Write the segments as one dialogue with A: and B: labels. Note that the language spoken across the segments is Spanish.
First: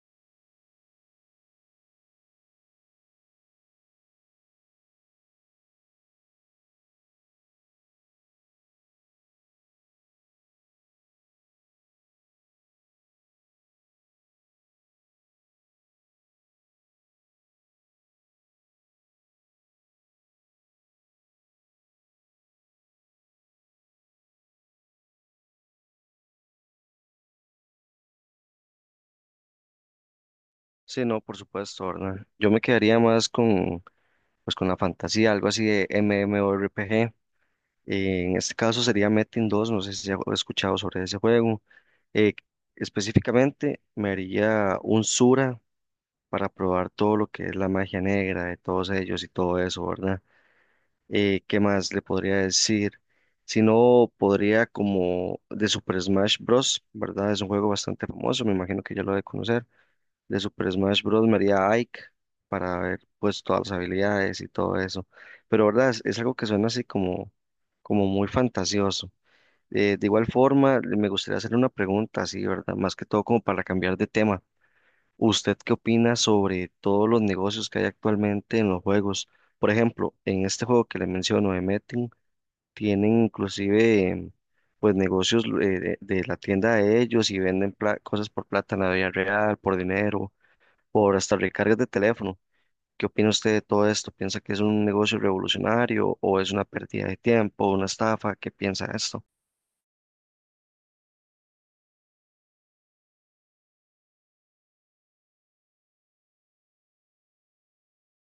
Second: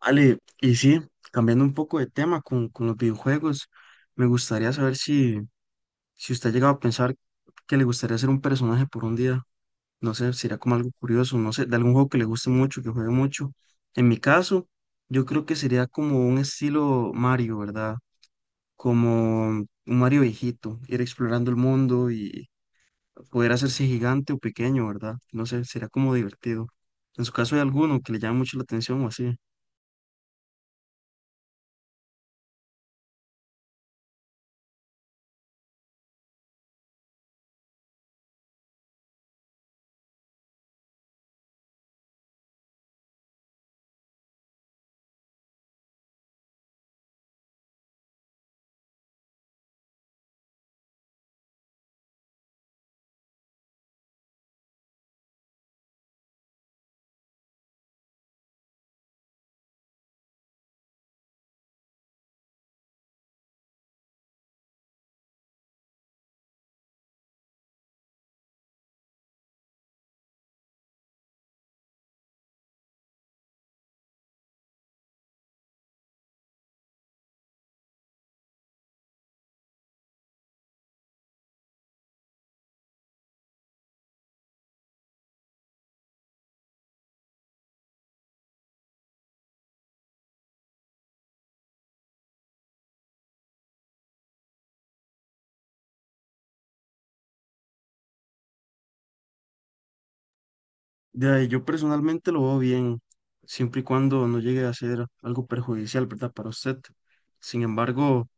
A: Ale, y sí, cambiando un poco de tema con los videojuegos, me gustaría saber si usted ha llegado a pensar que le gustaría ser un personaje por un día. No sé, sería como algo curioso, no sé, de algún juego que le guste mucho, que juegue mucho. En mi caso, yo creo que sería como un estilo Mario, ¿verdad? Como un Mario viejito, ir explorando el mundo y poder hacerse gigante o pequeño, ¿verdad? No sé, sería como divertido. En su caso, ¿hay alguno que le llame mucho la atención o así?
B: Sí, no, por supuesto, ¿verdad? Yo me quedaría más con, pues, con la fantasía, algo así de MMORPG. En este caso sería Metin 2, no sé si ya he escuchado sobre ese juego. Eh, Específicamente me haría un Sura para probar todo lo que es la magia negra de todos ellos y todo eso, ¿verdad? ¿Qué más le podría decir? Si no, podría como de Super Smash Bros., ¿verdad? Es un juego bastante famoso, me imagino que ya lo ha de conocer. De Super Smash Bros. Me haría Ike para ver pues todas las habilidades y todo eso. Pero verdad es algo que suena así como, como muy fantasioso. De igual forma, me gustaría hacerle una pregunta así, ¿verdad? Más que todo como para cambiar de tema. ¿Usted qué opina sobre todos los negocios que hay actualmente en los juegos? Por ejemplo, en este juego que le menciono de Metin, tienen inclusive pues negocios de, la tienda de ellos y venden cosas por plata en la vida real, por dinero, por hasta recargas de teléfono. ¿Qué opina usted de todo esto? ¿Piensa que es un negocio revolucionario o es una pérdida de tiempo, una estafa? ¿Qué piensa de esto?
A: De ahí, yo personalmente lo veo bien, siempre y cuando no llegue a ser algo perjudicial, ¿verdad? Para usted. Sin embargo,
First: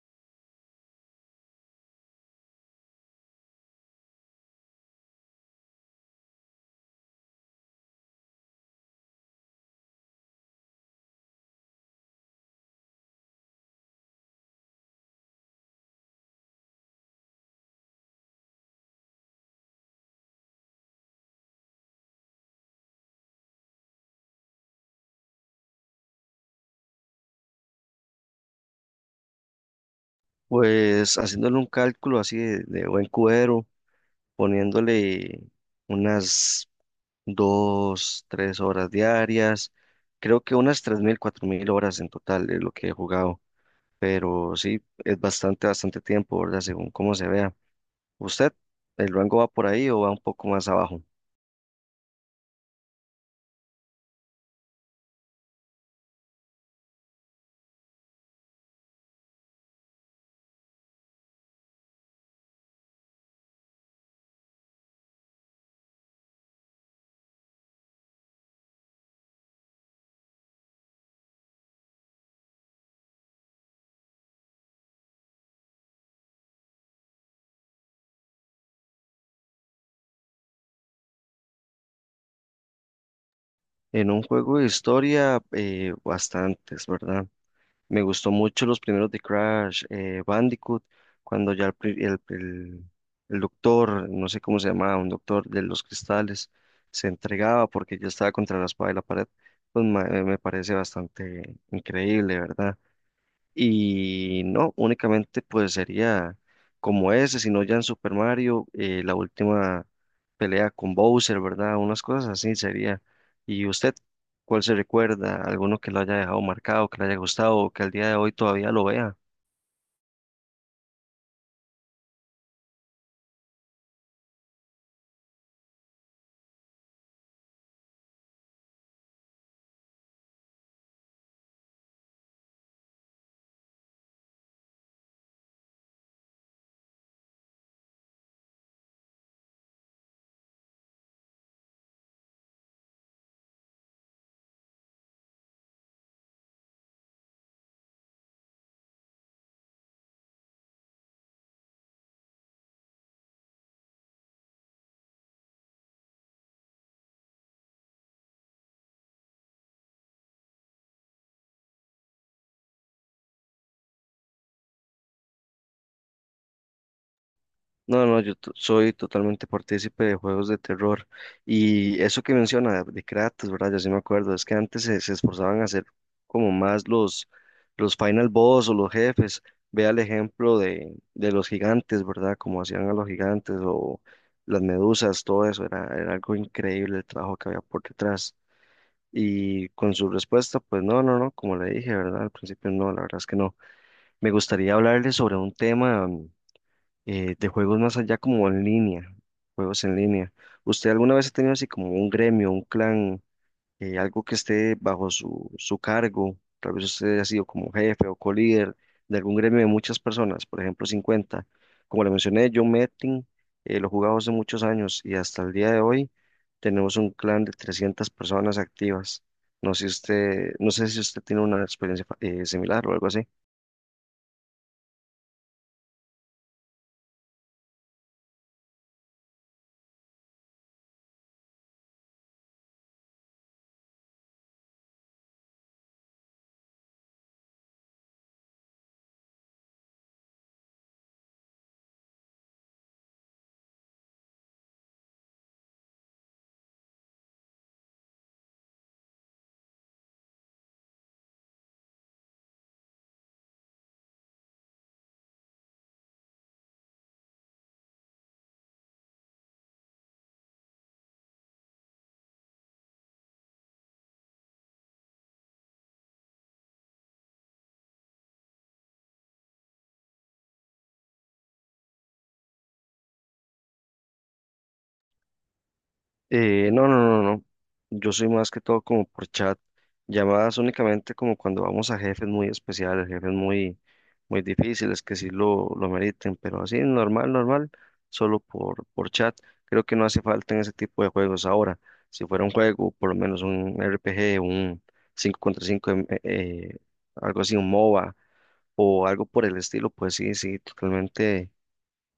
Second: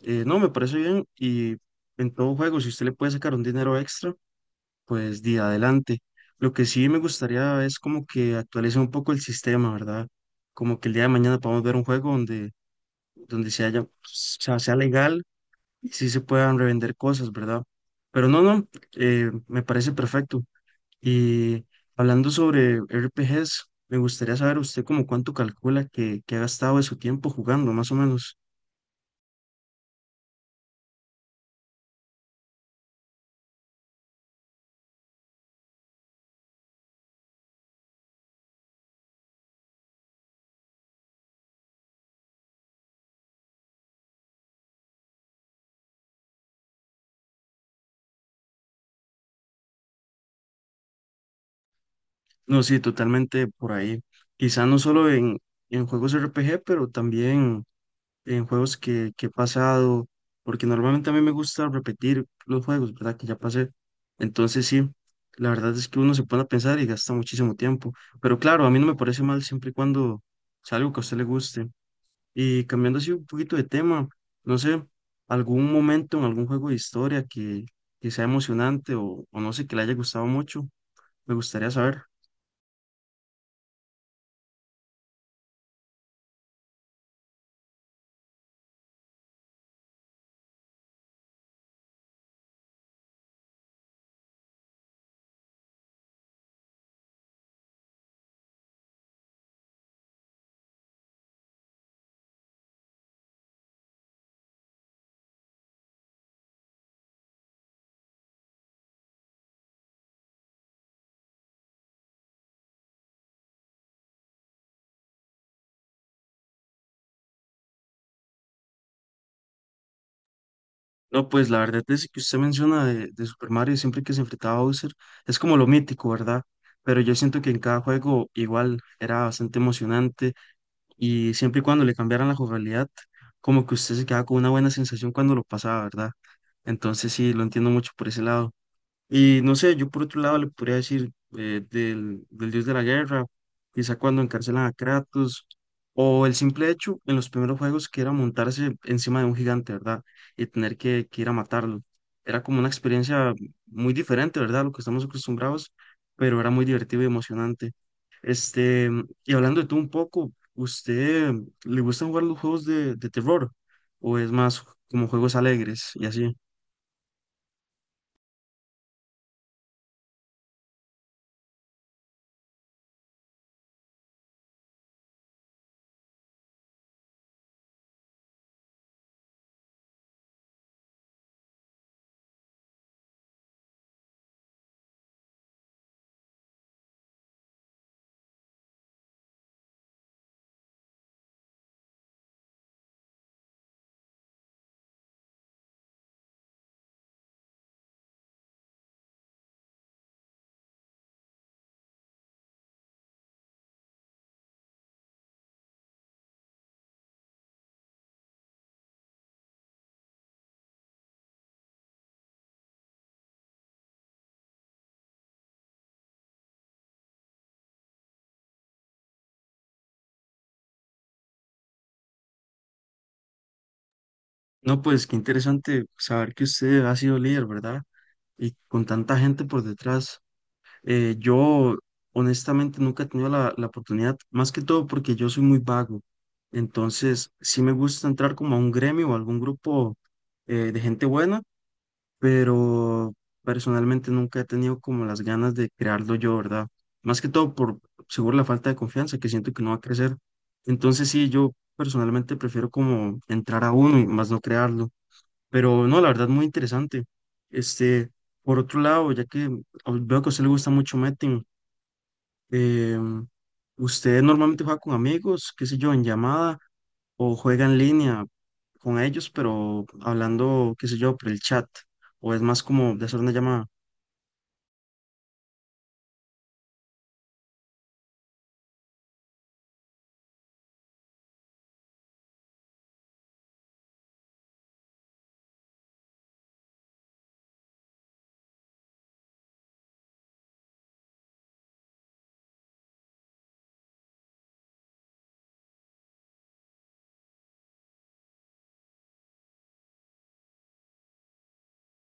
A: no, me parece bien y en todo juego, si usted le puede sacar un dinero extra, pues de adelante. Lo que sí me gustaría es como que actualice un poco el sistema, ¿verdad? Como que el día de mañana podamos ver un juego donde se haya, o sea, sea legal y sí se puedan revender cosas, ¿verdad? Pero no, me parece perfecto. Y hablando sobre RPGs, me gustaría saber usted como cuánto calcula que ha gastado de su tiempo jugando, más o menos.
B: Pues haciéndole un cálculo así de buen cubero, poniéndole unas dos, tres horas diarias, creo que unas tres mil, cuatro mil horas en total es lo que he jugado, pero sí, es bastante, bastante tiempo, ¿verdad? Según cómo se vea. ¿Usted, el rango va por ahí o va un poco más abajo?
A: No, sí, totalmente por ahí. Quizá no solo en juegos RPG, pero también en juegos que he pasado, porque normalmente a mí me gusta repetir los juegos, ¿verdad? Que ya pasé. Entonces sí, la verdad es que uno se pone a pensar y gasta muchísimo tiempo. Pero claro, a mí no me parece mal siempre y cuando sea algo que a usted le guste. Y cambiando así un poquito de tema, no sé, algún momento en algún juego de historia que sea emocionante o no sé, que le haya gustado mucho, me gustaría saber.
B: En un juego de historia, bastantes, ¿verdad? Me gustó mucho los primeros de Crash, Bandicoot, cuando ya el, pri- el doctor, no sé cómo se llamaba, un doctor de los cristales, se entregaba porque yo estaba contra la espada y la pared, pues me parece bastante increíble, ¿verdad? Y no, únicamente pues sería como ese, sino ya en Super Mario, la última pelea con Bowser, ¿verdad? Unas cosas así sería. ¿Y usted cuál se recuerda? ¿Alguno que lo haya dejado marcado, que le haya gustado, o que al día de hoy todavía lo vea?
A: No, pues la verdad es que usted menciona de Super Mario siempre que se enfrentaba a Bowser, es como lo mítico, ¿verdad? Pero yo siento que en cada juego igual era bastante emocionante y siempre y cuando le cambiaran la jugabilidad, como que usted se quedaba con una buena sensación cuando lo pasaba, ¿verdad? Entonces sí, lo entiendo mucho por ese lado. Y no sé, yo por otro lado le podría decir del dios de la guerra, quizá cuando encarcelan a Kratos, o el simple hecho en los primeros juegos que era montarse encima de un gigante, ¿verdad? Y tener que ir a matarlo. Era como una experiencia muy diferente, ¿verdad? A lo que estamos acostumbrados, pero era muy divertido y emocionante. Este, y hablando de tú un poco, ¿usted le gustan jugar los juegos de terror? ¿O es más como juegos alegres y así?
B: No, no, yo soy totalmente partícipe de juegos de terror. Y eso que menciona de Kratos, ¿verdad? Yo sí me acuerdo, es que antes se, se esforzaban a hacer como más los final boss o los jefes. Vea el ejemplo de los gigantes, ¿verdad? Como hacían a los gigantes o las medusas, todo eso. Era, era algo increíble el trabajo que había por detrás. Y con su respuesta, pues no, no, no, como le dije, ¿verdad? Al principio no, la verdad es que no. Me gustaría hablarle sobre un tema. De juegos más allá como en línea, juegos en línea. ¿Usted alguna vez ha tenido así como un gremio, un clan, algo que esté bajo su, su cargo? Tal vez usted ha sido como jefe o co-líder de algún gremio de muchas personas, por ejemplo cincuenta. Como le mencioné, yo Metin lo jugaba hace muchos años y hasta el día de hoy tenemos un clan de 300 personas activas. No sé si usted tiene una experiencia similar o algo así.
A: No, pues qué interesante saber que usted ha sido líder, ¿verdad? Y con tanta gente por detrás. Yo honestamente nunca he tenido la oportunidad, más que todo porque yo soy muy vago. Entonces, sí me gusta entrar como a un gremio o algún grupo de gente buena, pero personalmente nunca he tenido como las ganas de crearlo yo, ¿verdad? Más que todo por seguro la falta de confianza que siento que no va a crecer. Entonces, sí, yo personalmente prefiero como entrar a uno y más no crearlo. Pero no, la verdad, muy interesante. Este, por otro lado, ya que veo que a usted le gusta mucho Metin, eh, ¿usted normalmente juega con amigos, qué sé yo, en llamada o juega en línea con ellos, pero hablando, qué sé yo, por el chat? ¿O es más como de hacer una llamada?
B: No, no, no, no. Yo soy más que todo como por chat, llamadas únicamente como cuando vamos a jefes muy especiales, jefes muy, muy difíciles que sí lo meriten, pero así normal, normal, solo por chat. Creo que no hace falta en ese tipo de juegos ahora. Si fuera un juego, por lo menos un RPG, un 5 contra 5, algo así, un MOBA o algo por el estilo, pues sí, sí, totalmente,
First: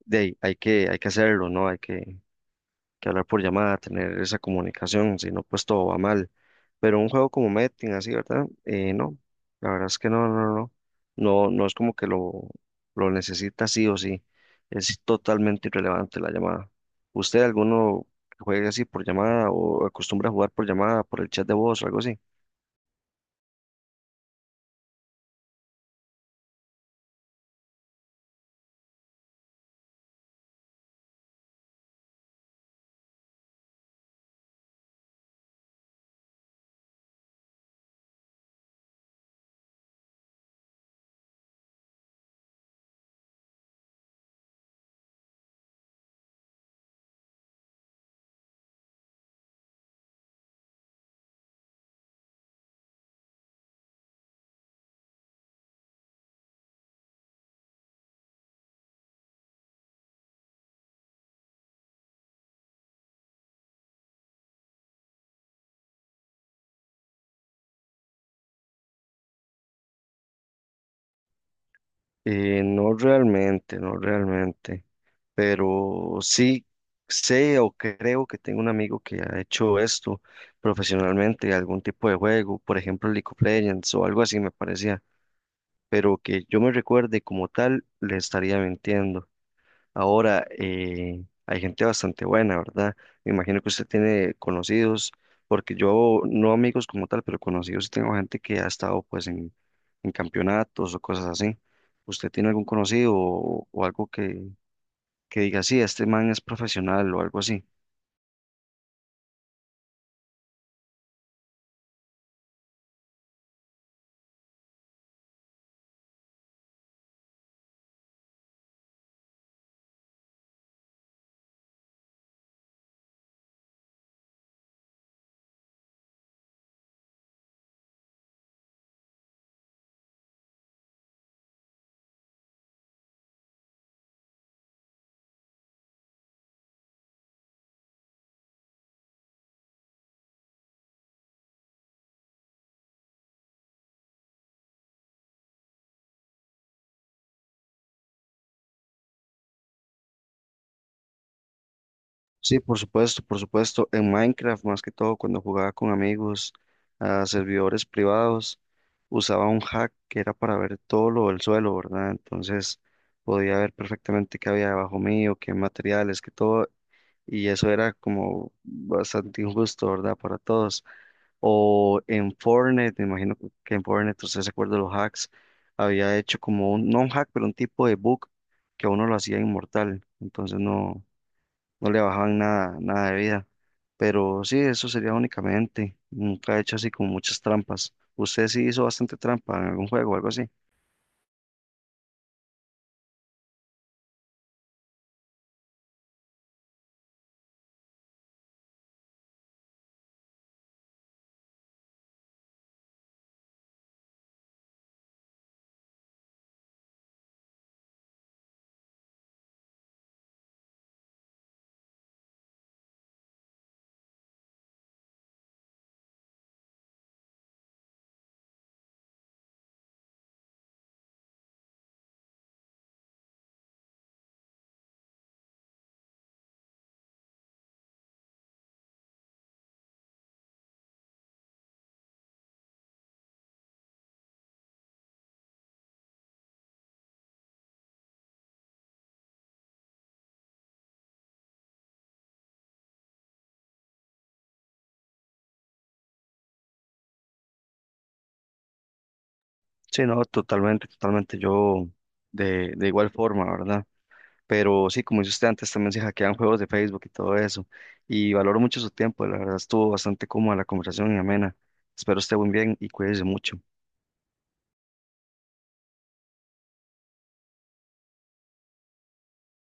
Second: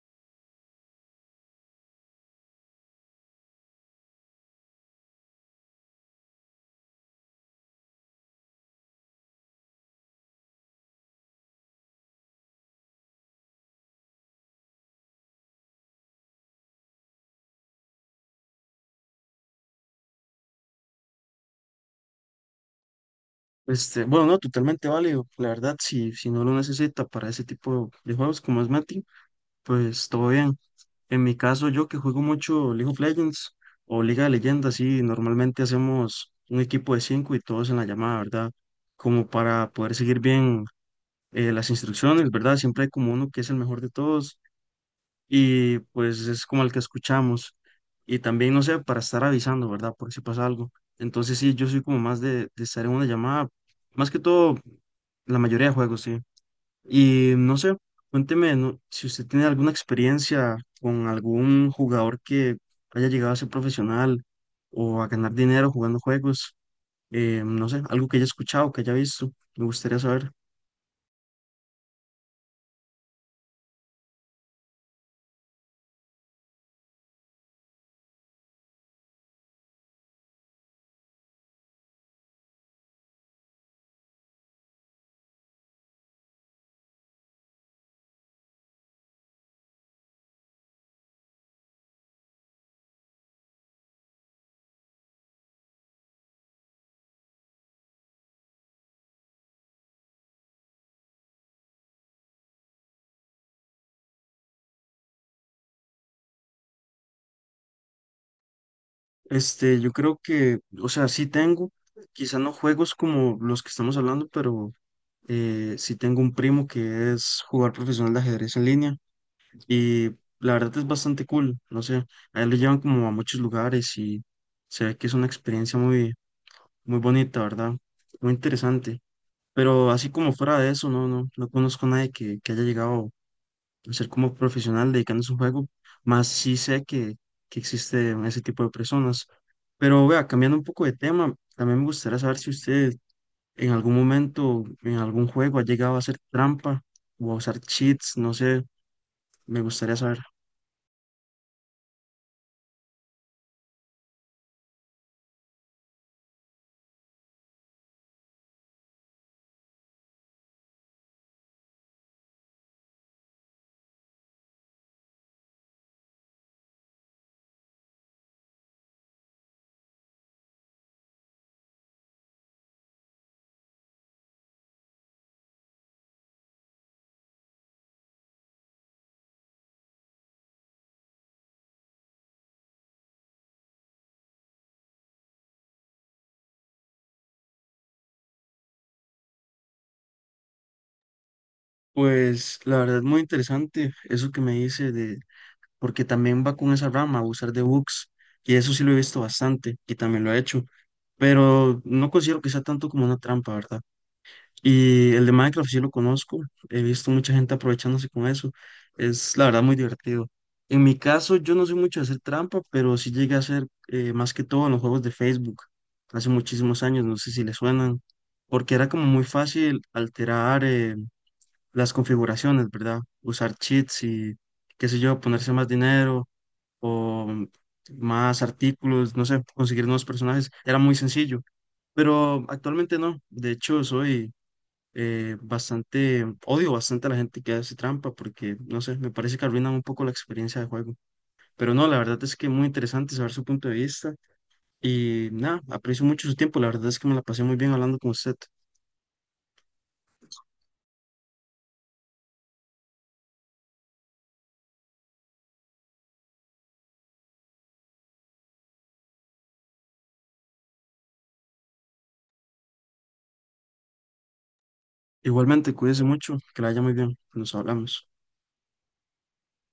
B: de, ahí, hay que hacerlo, ¿no? Hay que hablar por llamada, tener esa comunicación, si no, pues todo va mal. Pero un juego como Metin, así, ¿verdad? No, la verdad es que no, no, no, no, no es como que lo necesita sí o sí, es totalmente irrelevante la llamada. ¿Usted alguno juega así por llamada o acostumbra a jugar por llamada, por el chat de voz o algo así?
A: Este, bueno, no, totalmente válido. La verdad, si no lo necesita para ese tipo de juegos como es Metin, pues todo bien. En mi caso, yo que juego mucho League of Legends o Liga de Leyendas, sí, normalmente hacemos un equipo de cinco y todos en la llamada, ¿verdad? Como para poder seguir bien las instrucciones, ¿verdad? Siempre hay como uno que es el mejor de todos y pues es como el que escuchamos. Y también, no sé, para estar avisando, ¿verdad? Por si pasa algo. Entonces, sí, yo soy como más de estar en una llamada, más que todo, la mayoría de juegos, sí. Y no sé, cuénteme, ¿no? Si usted tiene alguna experiencia con algún jugador que haya llegado a ser profesional o a ganar dinero jugando juegos, no sé, algo que haya escuchado, que haya visto, me gustaría saber.
B: No realmente, no realmente. Pero sí sé o creo que tengo un amigo que ha hecho esto profesionalmente, algún tipo de juego, por ejemplo League of Legends o algo así me parecía, pero que yo me recuerde como tal, le estaría mintiendo. Ahora, hay gente bastante buena, ¿verdad? Me imagino que usted tiene conocidos, porque yo, no amigos como tal, pero conocidos, sí tengo gente que ha estado pues en campeonatos o cosas así. ¿Usted tiene algún conocido o algo que diga, sí, este man es profesional o algo así?
A: Este, yo creo que, o sea, sí tengo, quizá no juegos como los que estamos hablando, pero sí tengo un primo que es jugador profesional de ajedrez en línea y la verdad es bastante cool, no sé, a él lo llevan como a muchos lugares y se ve que es una experiencia muy muy bonita, ¿verdad? Muy interesante. Pero así como fuera de eso, no, no conozco a nadie que haya llegado a ser como profesional dedicándose a un juego, más sí sé que existe ese tipo de personas. Pero vea, cambiando un poco de tema, también me gustaría saber si usted en algún momento, en algún juego, ha llegado a hacer trampa o a usar cheats, no sé, me gustaría saber.
B: Sí, por supuesto, por supuesto. En Minecraft, más que todo, cuando jugaba con amigos a servidores privados, usaba un hack que era para ver todo lo del suelo, ¿verdad? Entonces podía ver perfectamente qué había debajo mío, qué materiales, qué todo, y eso era como bastante injusto, ¿verdad? Para todos. O en Fortnite, me imagino usted se acuerda de los hacks, había hecho como un, no un hack, pero un tipo de bug que a uno lo hacía inmortal, entonces no, no le bajaban nada, nada de vida. Pero sí, eso sería únicamente, nunca he hecho así como muchas trampas. ¿Usted sí hizo bastante trampa en algún juego o algo así?
A: Pues la verdad es muy interesante eso que me dice de porque también va con esa rama, abusar de bugs, y eso sí lo he visto bastante, y también lo he hecho, pero no considero que sea tanto como una trampa, ¿verdad? Y el de Minecraft sí lo conozco, he visto mucha gente aprovechándose con eso, es la verdad muy divertido. En mi caso, yo no soy mucho de hacer trampa, pero sí llegué a hacer más que todo en los juegos de Facebook, hace muchísimos años, no sé si les suenan, porque era como muy fácil alterar las configuraciones, ¿verdad? Usar cheats y qué sé yo, ponerse más dinero o más artículos, no sé, conseguir nuevos personajes, era muy sencillo, pero actualmente no, de hecho soy odio bastante a la gente que hace trampa porque, no sé, me parece que arruinan un poco la experiencia de juego, pero no, la verdad es que muy interesante saber su punto de vista y nada, aprecio mucho su tiempo, la verdad es que me la pasé muy bien hablando con usted.
B: Sí, no, totalmente, totalmente, yo de igual forma, ¿verdad? Pero sí, como dice usted antes, también se hackean juegos de Facebook y todo eso. Y valoro mucho su tiempo, la verdad estuvo bastante cómoda la conversación y amena. Espero esté muy bien y cuídese mucho.
A: Igualmente, cuídese mucho, que la haya muy bien, nos hablamos.